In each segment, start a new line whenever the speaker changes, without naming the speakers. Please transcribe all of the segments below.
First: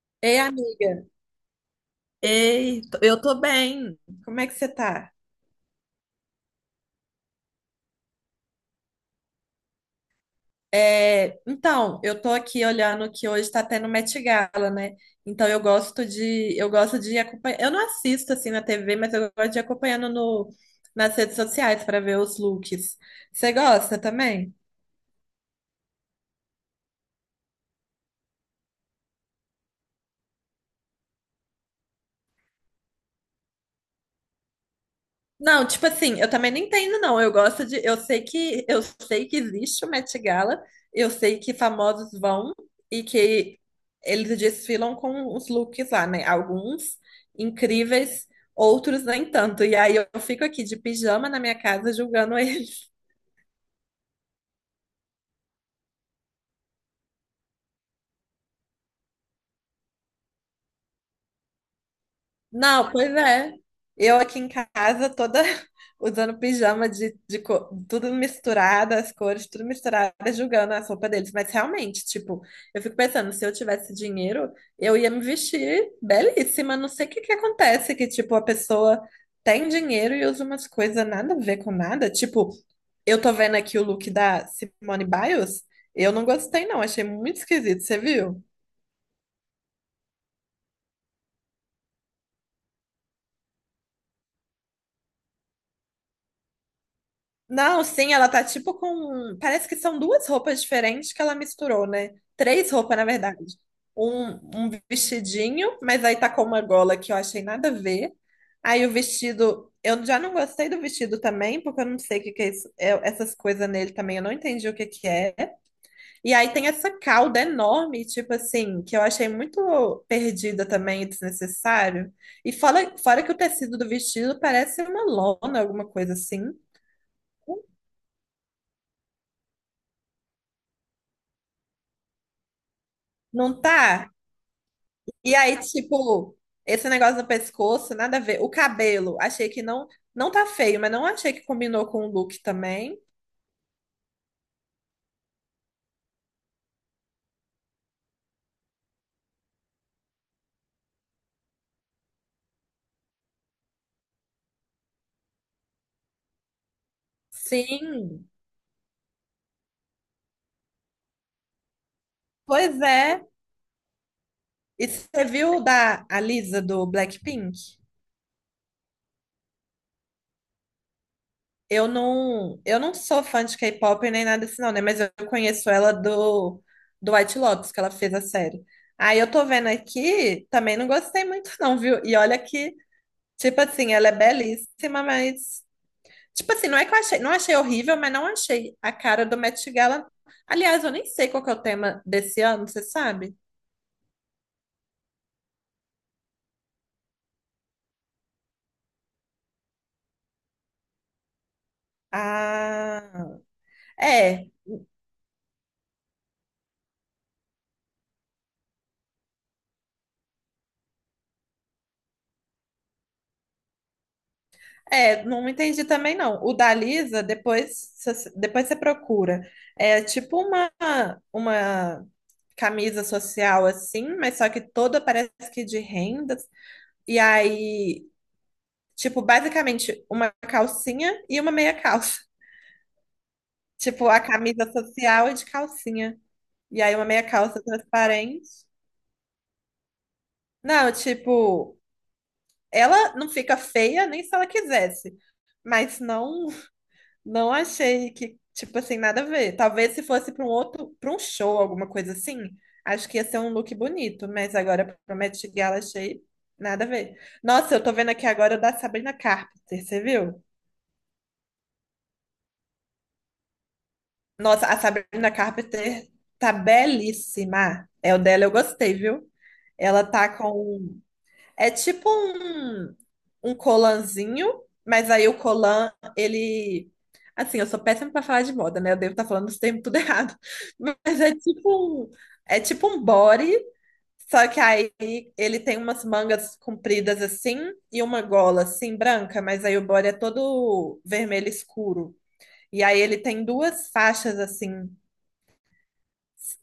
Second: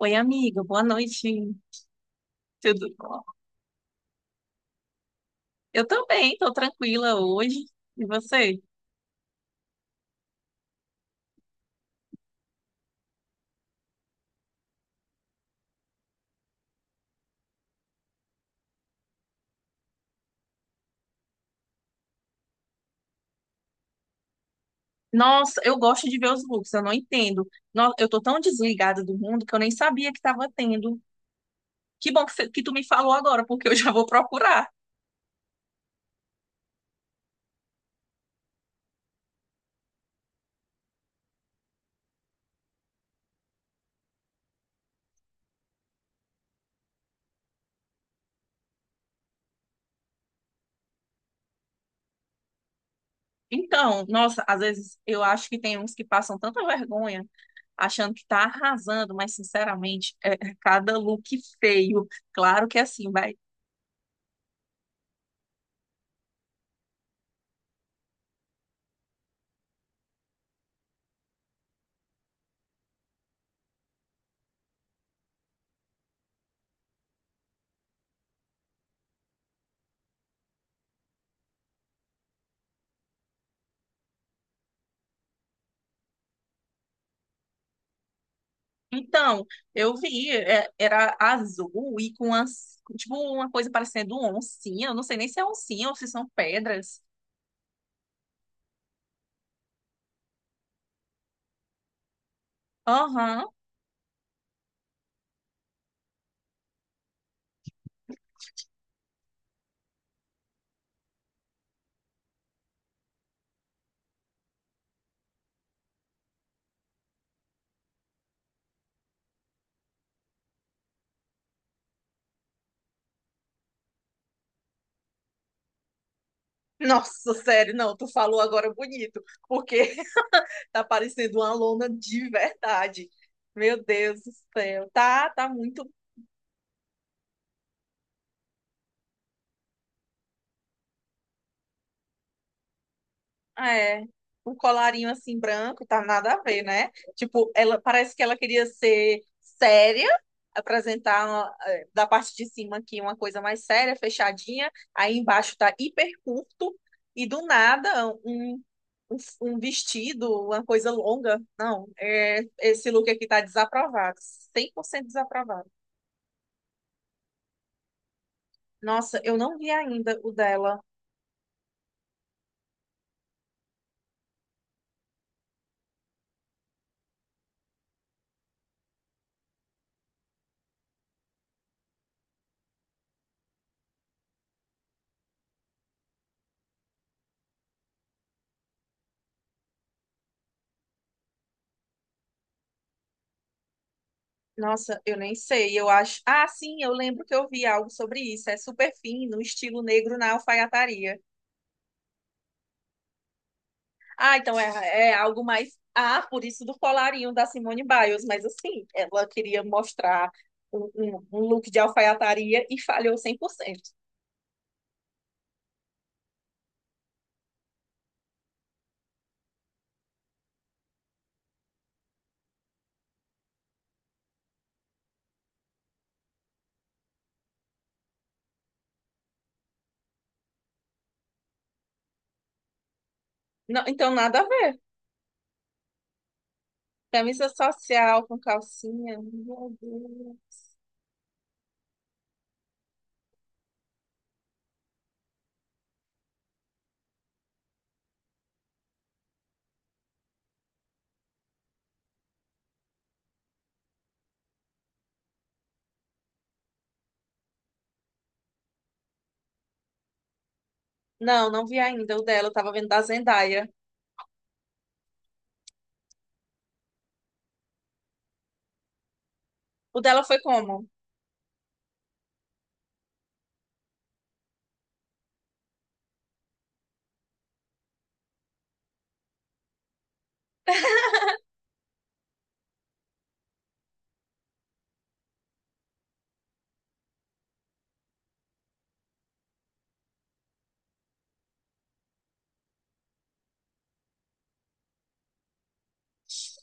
Oi,
Ei,
amiga, boa
amiga.
noite. Tudo bom?
Eu tô bem. Como é que você tá?
Eu também, tô tranquila hoje. E você?
Então, eu tô aqui olhando que hoje tá tendo Met Gala, né? Então eu gosto de acompanhar. Eu não assisto assim na TV, mas eu gosto de ir acompanhando no nas redes sociais para ver os looks. Você gosta também?
Nossa, eu gosto de ver os looks, eu não entendo. Eu tô tão desligada do mundo que eu nem sabia que tava tendo. Que bom que, que tu me falou agora, porque eu já vou procurar.
Não, tipo assim, eu também não entendo, não. Eu gosto de. Eu sei que existe o Met Gala, eu sei que famosos vão e que eles desfilam com os looks lá, né? Alguns incríveis, outros nem tanto. E aí eu fico aqui de pijama na minha casa julgando eles.
Então, nossa, às vezes eu acho que tem uns que passam tanta vergonha achando que tá arrasando, mas sinceramente, é cada look feio. Claro que é
Não,
assim,
pois
vai.
é. Eu aqui em casa toda usando pijama tudo misturado, as cores tudo misturado, julgando a roupas deles. Mas realmente, tipo, eu fico pensando, se eu tivesse dinheiro, eu ia me vestir belíssima. Não sei o que que acontece, que tipo, a pessoa tem dinheiro e usa umas coisas nada a ver com nada. Tipo, eu tô vendo aqui o look da Simone Biles, eu não gostei não, achei muito esquisito, você viu?
Então, eu vi, é, era azul e com tipo uma coisa parecendo oncinha. Eu não sei nem se é oncinha ou se são pedras.
Não, sim, ela tá tipo com. Parece que são duas roupas diferentes que ela misturou, né? Três roupas, na verdade.
Aham.
Um vestidinho, mas aí tá com uma gola que eu achei nada a ver. Aí o vestido. Eu já não gostei do vestido também, porque eu não sei o que que é isso. Essas coisas nele também, eu não entendi o que que é. E aí tem essa cauda enorme, tipo assim, que eu achei muito perdida também, e desnecessário. E fora que o tecido do vestido parece uma lona, alguma coisa assim.
Nossa, sério, não, tu falou agora bonito, porque tá parecendo uma lona de verdade.
Não
Meu
tá?
Deus do céu. Tá,
E
tá
aí,
muito.
tipo, esse negócio do pescoço, nada a ver. O cabelo, achei que não, não tá feio, mas não achei que combinou com o look também.
É, um colarinho assim branco, tá nada a ver, né? Tipo, ela parece que ela queria ser séria, apresentar uma, eh, da parte de cima aqui uma coisa mais séria, fechadinha, aí embaixo tá hiper curto, e do nada
Sim,
um, um, um vestido, uma coisa longa. Não, é,
pois
esse look
é.
aqui tá desaprovado, cem por
E
cento
você viu
desaprovado.
da a Lisa do Blackpink?
Nossa, eu não vi ainda o dela.
Eu não sou fã de K-pop nem nada assim, não, né? Mas eu conheço ela do White Lotus, que ela fez a série. Aí eu tô vendo aqui, também não gostei muito, não, viu? E olha que, tipo assim, ela é belíssima, mas tipo assim, não é que eu achei, não achei horrível, mas não achei a cara do Met Gala. Aliás, eu nem sei qual que é o tema desse ano, você sabe?
Nossa, eu nem sei. Eu acho. Ah, sim, eu lembro que eu vi algo sobre isso. É super fino, estilo negro na alfaiataria.
Ah,
Ah,
é,
então é, é algo mais. Ah, por isso do colarinho da Simone Biles. Mas assim, ela queria mostrar um look de alfaiataria e falhou 100%.
não entendi também não. O da Lisa, depois você procura. É uma camisa social assim, mas só que toda parece que de rendas. E aí, tipo, basicamente uma calcinha e uma meia calça.
Não,
Tipo,
então
a
nada a
camisa
ver.
social é de calcinha. E aí uma meia
Camisa
calça
social com
transparente.
calcinha. Meu Deus.
Não, tipo, ela não fica feia nem se ela quisesse. Mas não, não achei que, tipo assim, nada a ver. Talvez se fosse para um outro, para um show, alguma coisa assim, acho que ia ser um look bonito, mas agora pro Met Gala achei nada a ver. Nossa, eu tô vendo aqui agora o da Sabrina Carpenter, você viu?
Não, não vi ainda o dela. Eu tava vendo da Zendaya.
Nossa, a Sabrina Carpenter tá belíssima. É o dela, eu gostei, viu?
O
Ela
dela
tá
foi como?
com é um colanzinho, mas aí o colan, ele. Assim, eu sou péssima pra falar de moda, né? Eu devo estar falando os termos tudo errado. Mas é é tipo um body, só que aí ele tem umas mangas compridas assim e uma gola assim branca, mas aí o body é todo vermelho escuro. E aí ele tem duas faixas assim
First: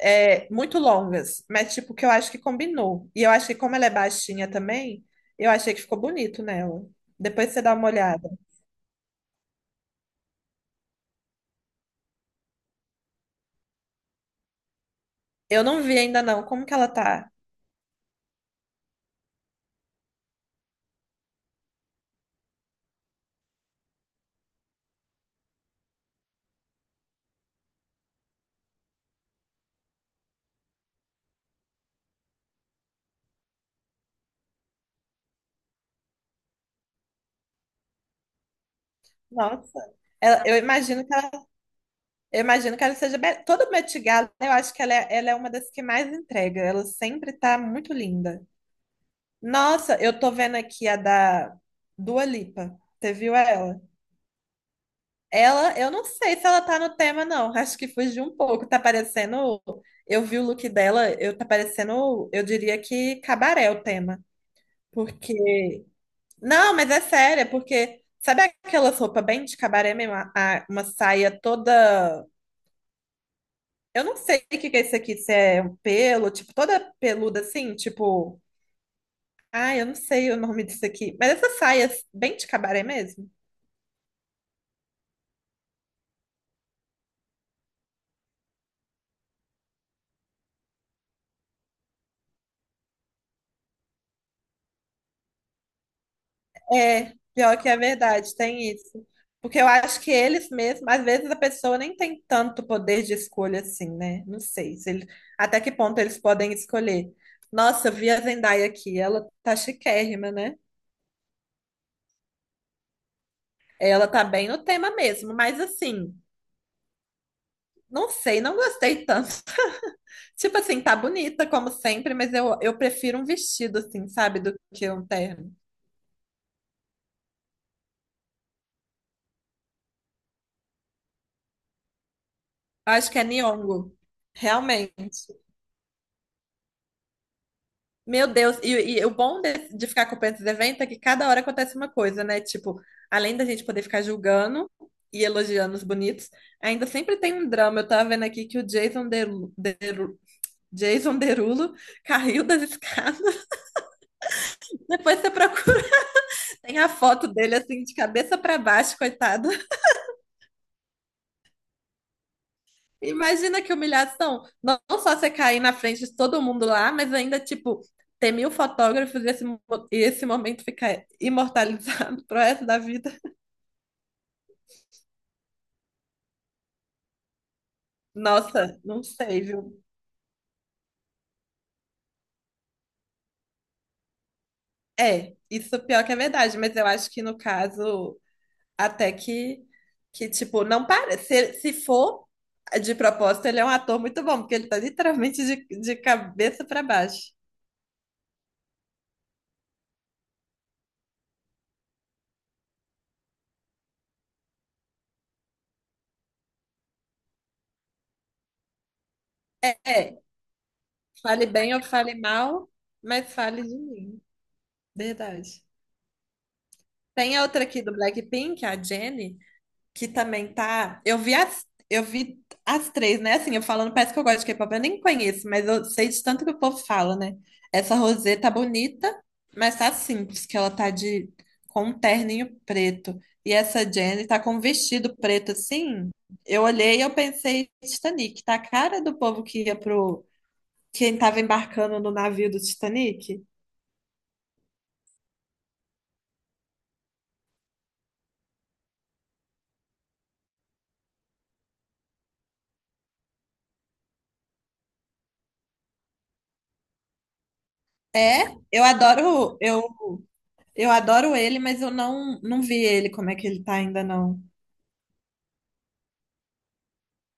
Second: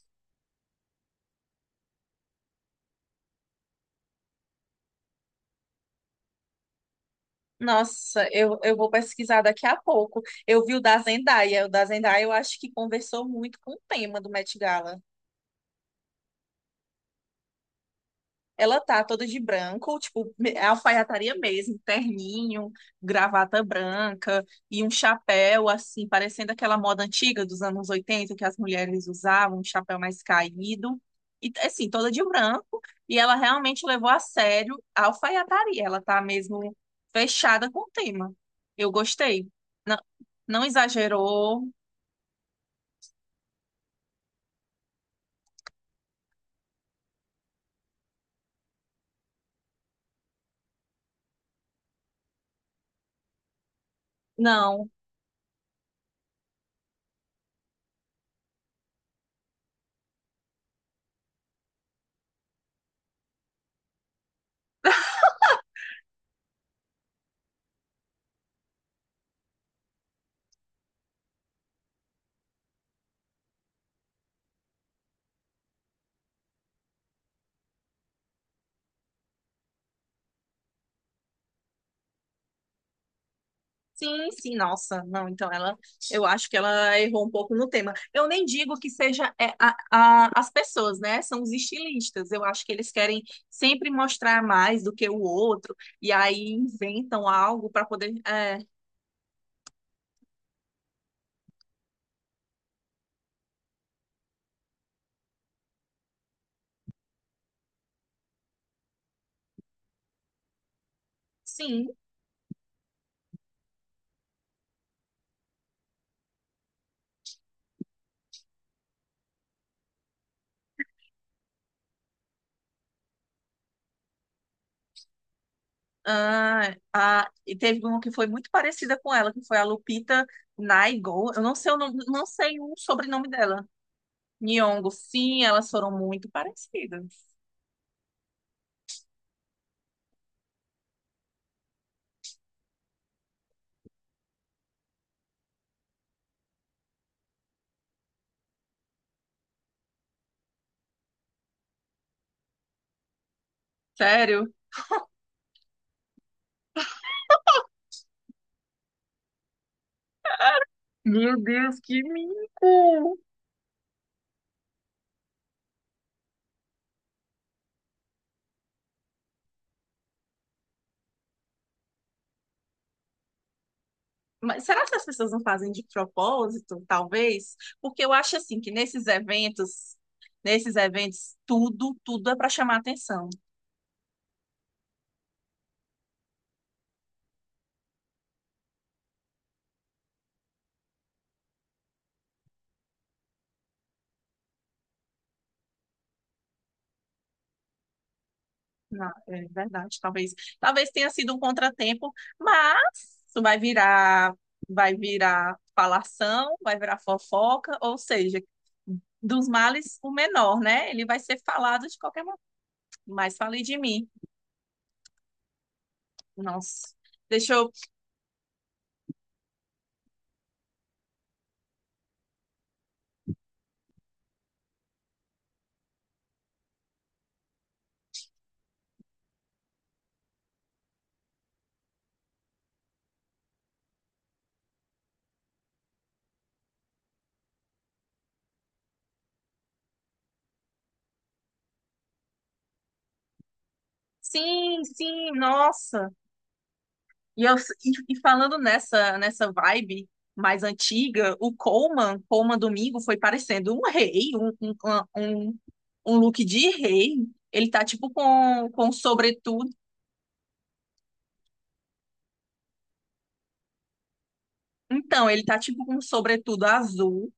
é, muito longas, mas tipo que eu acho que combinou. E eu acho que como ela é baixinha também, eu achei que ficou bonito nela. Depois você dá uma
Nossa,
olhada.
eu vou pesquisar daqui a pouco. Eu vi o da Zendaya. O da Zendaya eu acho que conversou muito com o tema do Met Gala.
Eu não vi ainda não, como que ela tá?
Ela tá toda de branco, tipo, é alfaiataria mesmo, terninho, gravata branca e um chapéu, assim, parecendo aquela moda antiga dos anos 80 que as mulheres usavam, um chapéu mais caído. E, assim, toda de branco. E ela realmente levou a sério a alfaiataria. Ela tá mesmo fechada com o tema. Eu gostei.
Nossa.
Não,
Ela- eu
não
imagino que ela,
exagerou,
eu imagino que ela toda Met Gala, eu acho que ela é uma das que mais entrega. Ela sempre tá muito linda. Nossa, eu tô vendo aqui a da Dua Lipa. Você viu ela?
não.
Ela, eu não sei se ela tá no tema, não. Acho que fugiu um pouco. Tá parecendo. Eu vi o look dela, eu tá parecendo, eu diria que cabaré o tema. Porque. Não, mas é sério, é porque. Sabe aquelas roupas bem de cabaré mesmo? Uma saia toda. Eu não sei o que que é isso aqui, se é um pelo, tipo, toda peluda assim, tipo. Ah, eu não sei o nome disso aqui. Mas essas saias bem de cabaré mesmo.
Sim, sim, nossa, não, então ela, eu acho que ela errou um pouco no tema. Eu nem digo que seja é, as pessoas, né? São os estilistas. Eu acho que eles querem sempre mostrar mais do que o outro, e aí
É,
inventam
pior que
algo
é
para poder.
verdade,
É,
tem isso. Porque eu acho que eles mesmos, às vezes a pessoa nem tem tanto poder de escolha assim, né? Não sei se ele- Até que ponto eles podem escolher. Nossa, eu vi a Zendaya aqui, ela tá chiquérrima, né?
sim,
Ela tá bem no tema mesmo, mas assim, não sei, não gostei tanto. Tipo assim, tá bonita como sempre, mas eu prefiro um vestido assim, sabe, do que um terno.
ah, e teve uma que foi muito parecida com ela, que foi a Lupita Nyong'o. Eu não sei o nome, não sei o
Eu acho que é
sobrenome dela.
Nyong'o,
Nyong'o,
realmente.
sim, elas foram muito parecidas.
Meu Deus, e, o bom de ficar acompanhando esses eventos é que cada hora acontece uma coisa, né? Tipo, além da gente poder ficar julgando e elogiando os bonitos, ainda sempre tem um drama. Eu tava vendo aqui que o Jason Derulo caiu das escadas.
Sério?
Depois você procura, tem a foto dele assim, de cabeça pra baixo, coitado.
Meu Deus, que mico!
Imagina que humilhação. Não não só você cair na frente de todo mundo lá, mas ainda, tipo, ter 1000 fotógrafos e e esse momento ficar imortalizado pro resto da vida.
Mas será que as pessoas não fazem de propósito, talvez? Porque eu acho assim que
Nossa, não sei, viu?
nesses eventos, tudo é para chamar atenção.
É, isso pior que é verdade, mas eu acho que no caso, até que, que tipo, não parece. Se for de propósito, ele é um ator muito bom, porque ele tá literalmente de cabeça pra baixo.
É verdade, talvez, talvez tenha sido um contratempo, mas isso vai virar falação, vai virar fofoca, ou seja, dos males o
É,
menor, né? Ele vai ser
fale bem ou
falado de
fale
qualquer maneira.
mal, mas
Mas falei
fale
de
de
mim.
mim. Verdade.
Nossa,
Tem a outra
deixou.
aqui do Blackpink, a Jennie, que também tá. Eu vi as três, né? Assim, eu falando, parece que eu gosto de K-pop, eu nem conheço, mas eu sei de tanto que o povo fala, né? Essa Rosé tá bonita, mas tá simples, que ela tá de com um terninho preto. E essa Jennie tá com um vestido preto assim. Eu olhei e eu pensei, Titanic, tá a cara do povo que ia pro quem tava embarcando no navio do Titanic.
Sim, sim, nossa. E falando nessa vibe mais antiga, o Coleman Domingo, foi parecendo um rei, um, um look de rei. Ele tá tipo
É, eu
com
adoro,
sobretudo.
eu adoro ele, mas eu não vi ele como é que ele tá ainda não.
Então, ele tá tipo com um sobretudo azul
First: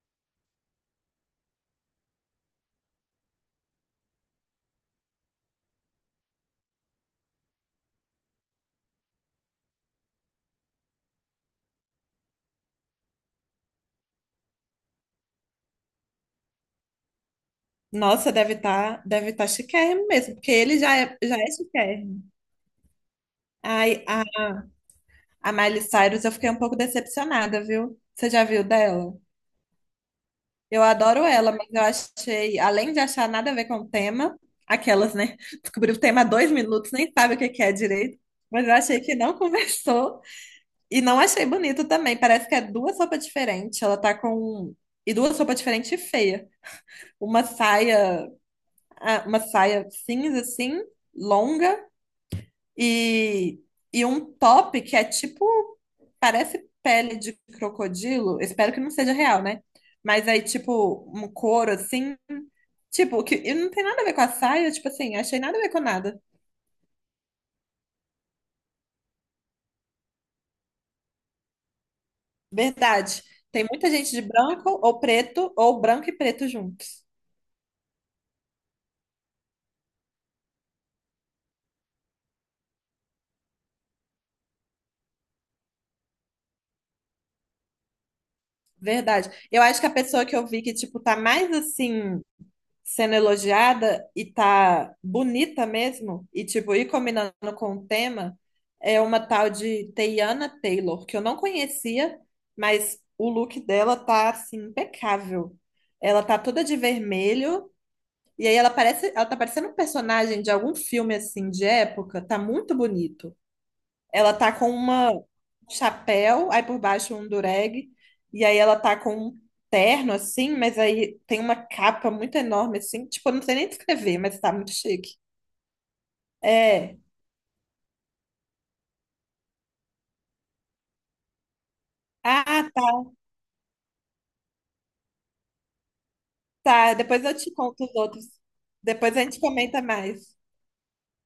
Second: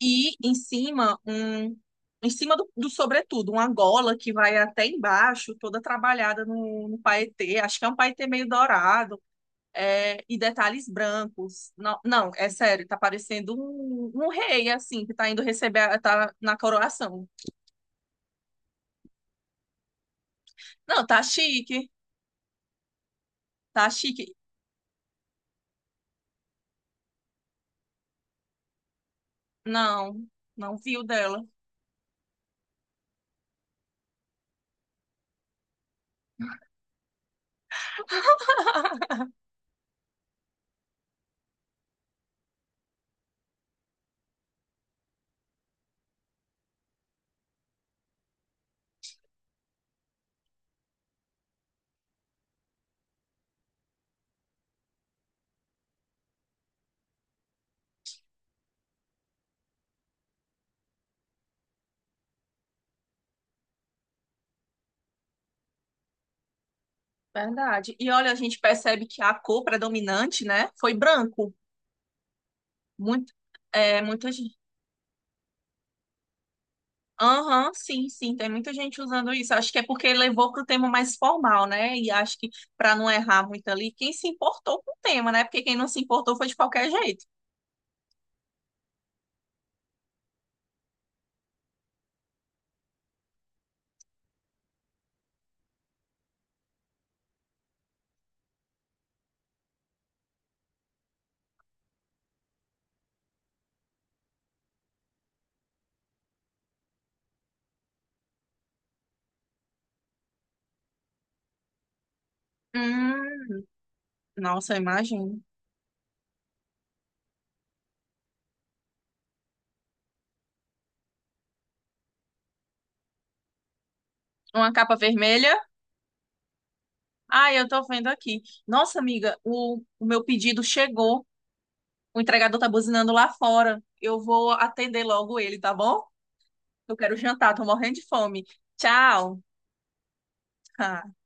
e em cima um. Em cima do, do sobretudo, uma gola que vai até embaixo, toda trabalhada no, no paetê. Acho que é um paetê meio dourado, é, e detalhes brancos. Não, não, é sério, tá parecendo um, um rei, assim, que tá indo receber, tá na coroação.
Nossa, deve estar, deve tá chiquérrimo mesmo, porque
Não, tá
já é
chique,
chiquérrimo.
tá
Ai, a,
chique.
a Miley Cyrus eu fiquei um pouco decepcionada, viu? Você já viu dela?
Não, não
Eu
viu
adoro
dela.
ela, mas eu achei, além de achar nada a ver com o tema, aquelas, né? Descobriu o tema há 2 minutos, nem sabe o que que é direito, mas eu achei que não conversou e não achei bonito também. Parece que é duas roupas diferentes. Ela tá com. um, E duas roupas diferentes e feia. Uma saia, uma saia cinza, assim, longa. E, e um top que é tipo, parece pele de crocodilo. Espero que não seja real, né? Mas aí, tipo, um couro assim. Tipo, que e não tem nada a ver com a saia, tipo assim, achei nada a ver com nada.
Verdade. E olha, a gente percebe que a cor predominante, né, foi branco.
Verdade.
Muito,
Tem muita
é,
gente de
muita gente.
branco ou preto, ou branco e preto juntos.
Aham, sim, sim, tem muita gente usando isso. Acho que é porque levou para o tema mais formal, né? E acho que para não errar muito ali, quem se importou com o tema, né? Porque quem não se importou foi de qualquer jeito.
Verdade. Eu acho que a pessoa que eu vi que, tipo, tá mais assim, sendo elogiada e tá bonita mesmo, e tipo, ir combinando com o tema, é uma tal de Teyana Taylor, que eu não conhecia, mas o look dela tá assim impecável. Ela tá toda de vermelho, e aí ela parece, ela tá parecendo um personagem de algum filme assim de época, tá muito bonito.
Hum,
Ela tá com
nossa,
uma
imagino.
um chapéu, aí por baixo um dureg, e aí ela tá com um terno assim, mas aí tem uma capa muito enorme assim, tipo, eu não sei nem descrever, mas tá
Uma
muito
capa
chique.
vermelha.
É.
Ah, eu tô vendo aqui. Nossa, amiga, o meu pedido chegou. O entregador tá
Ah, tá,
buzinando lá fora. Eu vou atender logo ele, tá bom?
tá.
Eu quero
Depois eu
jantar,
te
tô
conto
morrendo
os
de
outros.
fome.
Depois a
Tchau.
gente comenta mais.
Ah.